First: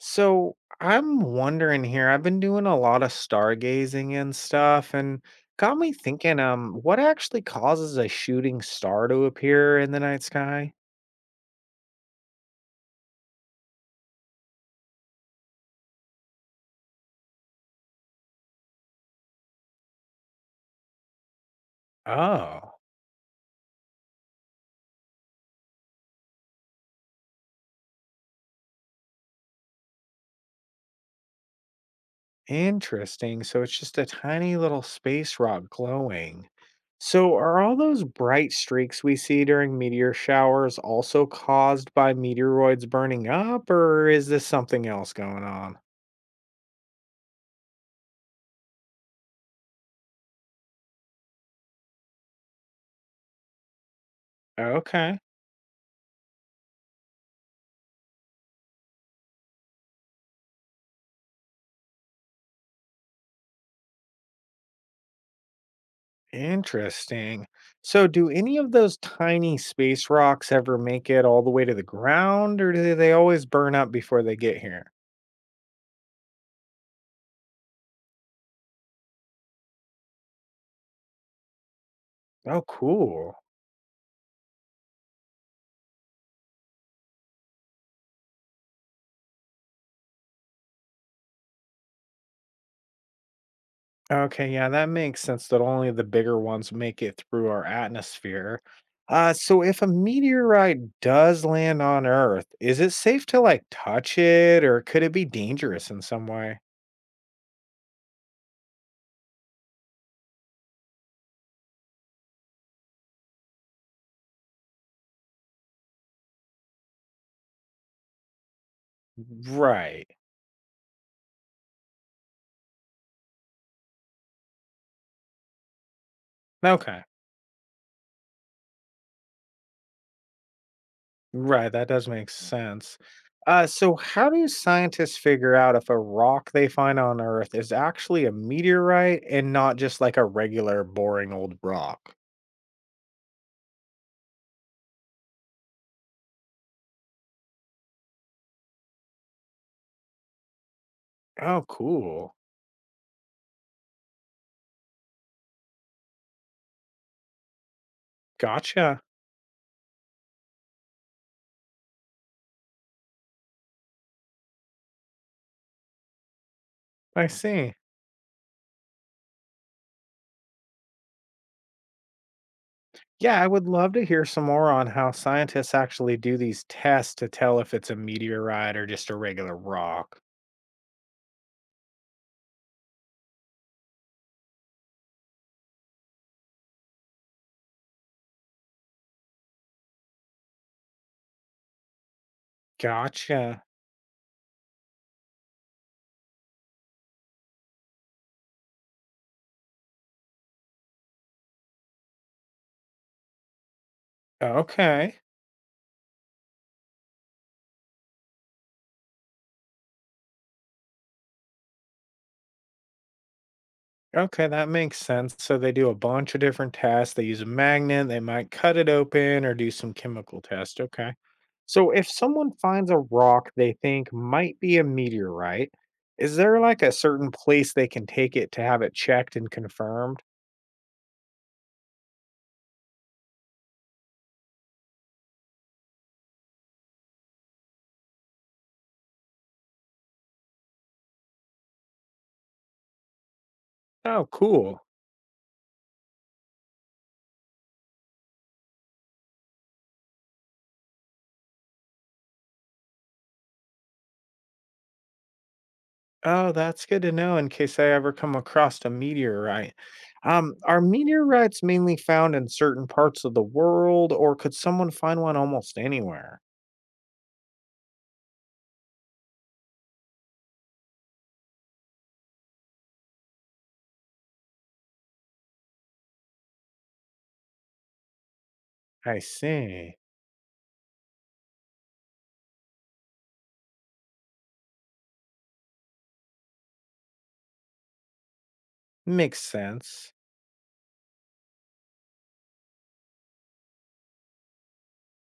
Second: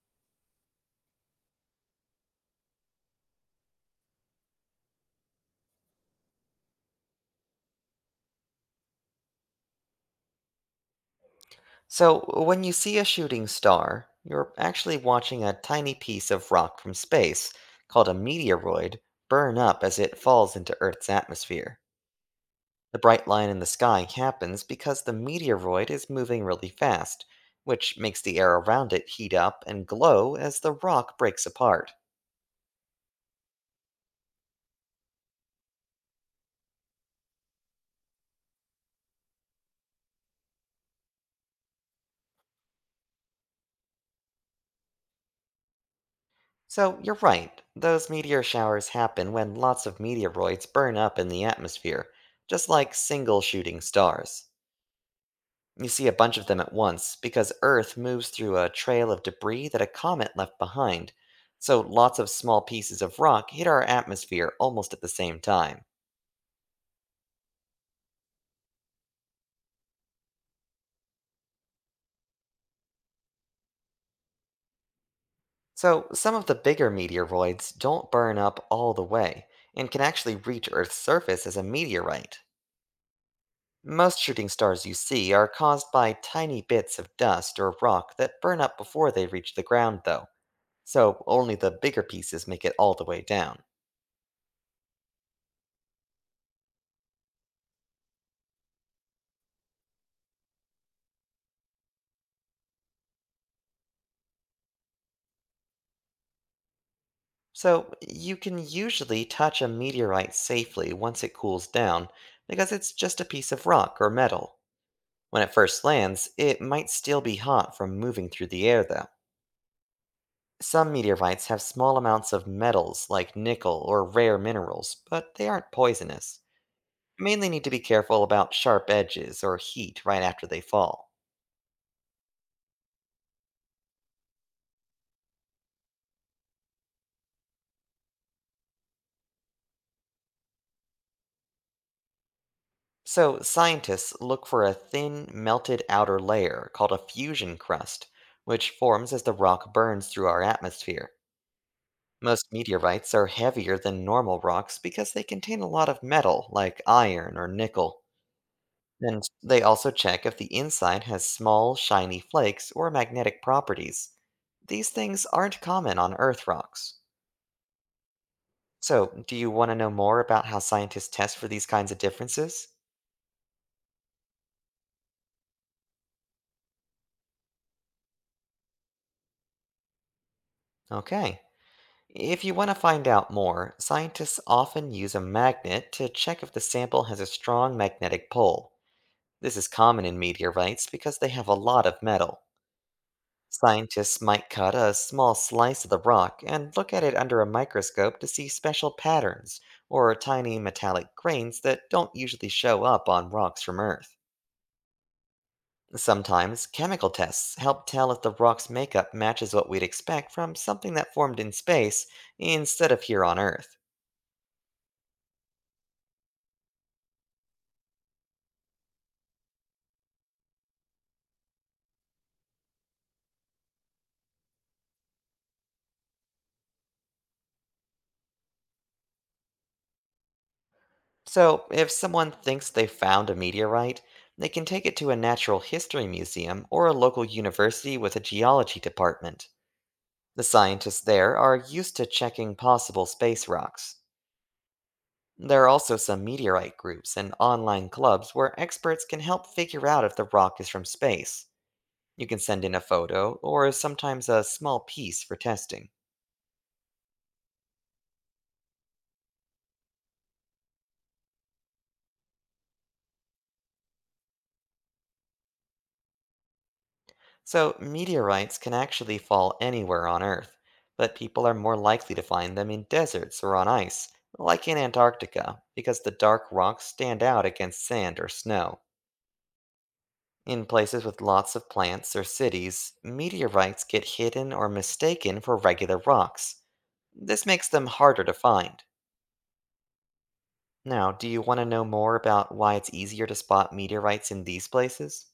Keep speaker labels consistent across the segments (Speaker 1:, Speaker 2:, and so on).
Speaker 1: So I'm wondering here, I've been doing a lot of stargazing and stuff and got me thinking, what actually causes a shooting star to appear in the night sky?
Speaker 2: So, when you see a shooting star, you're actually watching a tiny piece of rock from space, called a meteoroid, burn up as it falls into Earth's atmosphere.
Speaker 1: Oh,
Speaker 2: The bright line in the sky happens because the meteoroid is moving really fast, which makes the air around it heat up and glow as the rock breaks apart.
Speaker 1: interesting. So it's just a tiny little space rock glowing. So are all those bright streaks we see during meteor showers also caused by meteoroids burning up, or is this something else going on?
Speaker 2: So, you're right, those meteor showers happen when lots of meteoroids burn up in the atmosphere, just like single shooting stars.
Speaker 1: Okay.
Speaker 2: You see a bunch of them at once because Earth moves through a trail of debris that a comet left behind, so lots of small pieces of rock hit our atmosphere almost at the same time.
Speaker 1: Interesting. So, do any of those tiny space rocks ever make it all the way to the ground, or do they always burn up before they get here?
Speaker 2: So, some of the bigger meteoroids don't burn up all the way and can actually reach Earth's surface as a meteorite.
Speaker 1: Oh, cool.
Speaker 2: Most shooting stars you see are caused by tiny bits of dust or rock that burn up before they reach the ground, though, so only the bigger pieces make it all the way down.
Speaker 1: Okay, yeah, that makes sense that only the bigger ones make it through our atmosphere. So if a meteorite does land on Earth, is it safe to like touch it, or could it be dangerous in some way?
Speaker 2: So, you can usually touch a meteorite safely once it cools down because it's just a piece of rock or metal. When it first lands, it might still be hot from moving through the air, though.
Speaker 1: Right.
Speaker 2: Some meteorites have small amounts of metals like nickel or rare minerals, but they aren't poisonous.
Speaker 1: Okay.
Speaker 2: You mainly need to be careful about sharp edges or heat right after they fall.
Speaker 1: Right, that does make sense. So, how do scientists figure out if a rock they find on Earth is actually a meteorite and not just like a regular boring old rock?
Speaker 2: So, scientists look for a thin, melted outer layer called a fusion crust, which forms as the rock burns through our atmosphere.
Speaker 1: Oh, cool.
Speaker 2: Most meteorites are heavier than normal rocks because they contain a lot of metal, like iron or nickel.
Speaker 1: Gotcha.
Speaker 2: And they also check if the inside has small, shiny flakes or magnetic properties. These things aren't common on Earth rocks.
Speaker 1: I see.
Speaker 2: So, do you want to know more about how scientists test for these kinds of differences?
Speaker 1: Yeah, I would love to hear some more on how scientists actually do these tests to tell if it's a meteorite or just a regular rock.
Speaker 2: Okay. If you want to find out more, scientists often use a magnet to check if the sample has a strong magnetic pole. This is common in meteorites because they have a lot of metal.
Speaker 1: Gotcha.
Speaker 2: Scientists might cut a small slice of the rock and look at it under a microscope to see special patterns or tiny metallic grains that don't usually show up on rocks from Earth.
Speaker 1: Okay.
Speaker 2: Sometimes chemical tests help tell if the rock's makeup matches what we'd expect from something that formed in space instead of here on Earth.
Speaker 1: Okay, that makes sense. So they do a bunch of different tests. They use a magnet, they might cut it open or do some chemical test. Okay. So if someone finds a rock they think might be a meteorite, is there like a certain place they can take it to have it checked and confirmed?
Speaker 2: So, if someone thinks they found a meteorite, they can take it to a natural history museum or a local university with a geology department. The scientists there are used to checking possible space rocks.
Speaker 1: Oh, cool.
Speaker 2: There are also some meteorite groups and online clubs where experts can help figure out if the rock is from space. You can send in a photo or sometimes a small piece for testing.
Speaker 1: Oh, that's good to know in case I ever come across a meteorite. Are meteorites mainly found in certain parts of the world, or could someone find one almost anywhere?
Speaker 2: So, meteorites can actually fall anywhere on Earth, but people are more likely to find them in deserts or on ice, like in Antarctica, because the dark rocks stand out against sand or snow.
Speaker 1: I see.
Speaker 2: In places with lots of plants or cities, meteorites get hidden or mistaken for regular rocks. This makes them harder to find.
Speaker 1: Makes sense.
Speaker 2: Now, do you want to know more about why it's easier to spot meteorites in these places?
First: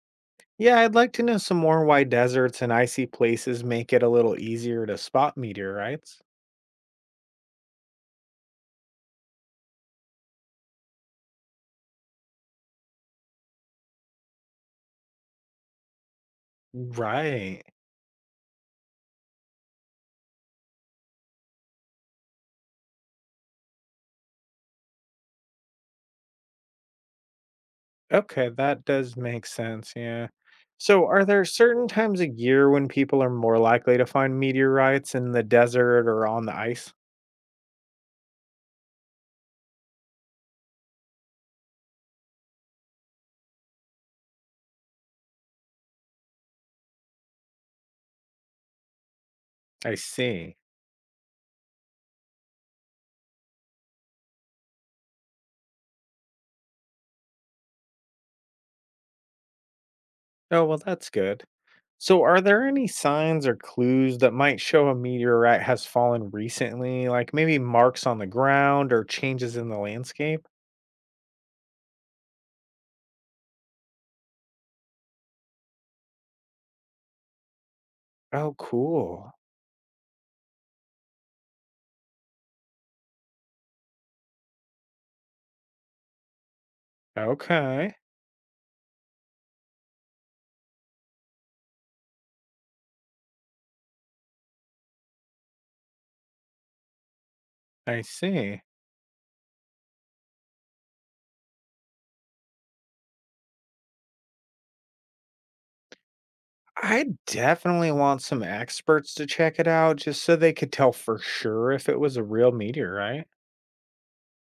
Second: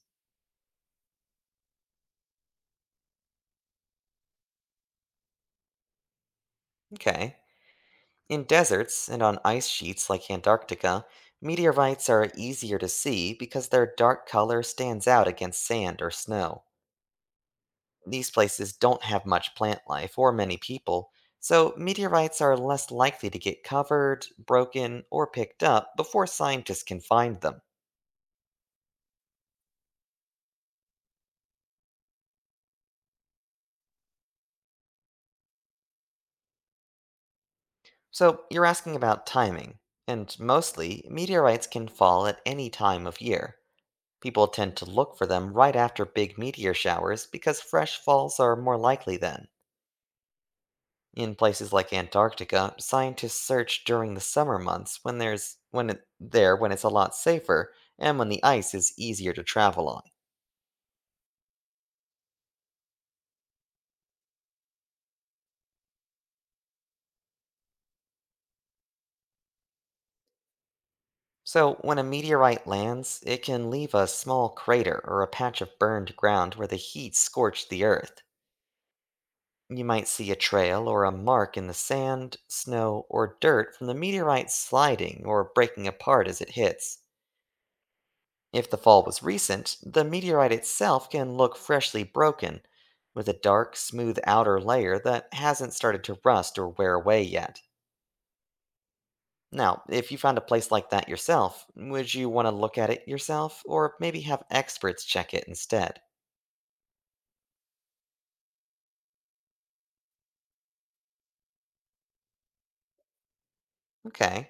Speaker 1: Yeah, I'd like to know some more why deserts and icy places make it a little easier to spot meteorites.
Speaker 2: Okay. In deserts and on ice sheets like Antarctica, meteorites are easier to see because their dark color stands out against sand or snow.
Speaker 1: Right.
Speaker 2: These places don't have much plant life or many people, so meteorites are less likely to get covered, broken, or picked up before scientists can find them.
Speaker 1: Okay, that does make sense. Yeah. So, are there certain times of year when people are more likely to find meteorites in the desert or on the ice?
Speaker 2: So, you're asking about timing, and mostly, meteorites can fall at any time of year. People tend to look for them right after big meteor showers because fresh falls are more likely then.
Speaker 1: I see.
Speaker 2: In places like Antarctica, scientists search during the summer months when there's when it, there when it's a lot safer and when the ice is easier to travel on.
Speaker 1: Oh, well, that's good. So, are there any signs or clues that might show a meteorite has fallen recently, like maybe marks on the ground or changes in the landscape?
Speaker 2: So when a meteorite lands, it can leave a small crater or a patch of burned ground where the heat scorched the earth.
Speaker 1: Oh, cool.
Speaker 2: You might see a trail or a mark in the sand, snow, or dirt from the meteorite sliding or breaking apart as it hits.
Speaker 1: Okay,
Speaker 2: If the fall was recent, the meteorite itself can look freshly broken, with a dark, smooth outer layer that hasn't started to rust or wear away yet.
Speaker 1: I see.
Speaker 2: Now, if you found a place like that yourself, would you want to look at it yourself, or maybe have experts check it instead?
Speaker 1: I definitely want some experts to check it out just so they could tell for sure if it was a real meteorite.
Speaker 2: Okay.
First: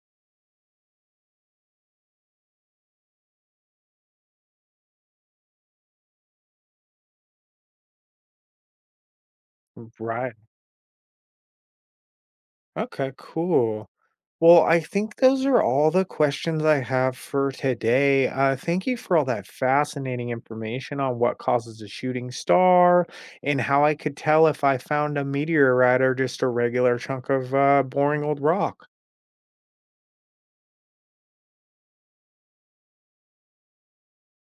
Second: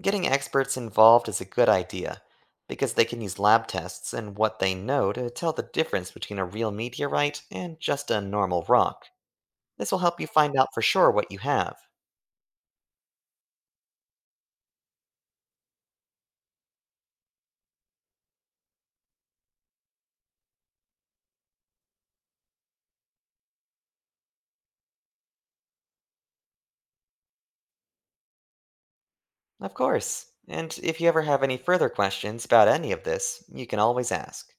Speaker 2: Getting experts involved is a good idea, because they can use lab tests and what they know to tell the difference between a real meteorite and just a normal rock. This will help you
Speaker 1: Right.
Speaker 2: find out for sure what you have.
Speaker 1: Okay, cool. Well, I think those are all the questions I have for today. Thank you for all that fascinating information on what causes a shooting star and how I could tell if I found a meteorite or just a regular chunk of boring old rock.
Speaker 2: Of course. And if you ever have any further questions about any of this, you can always ask.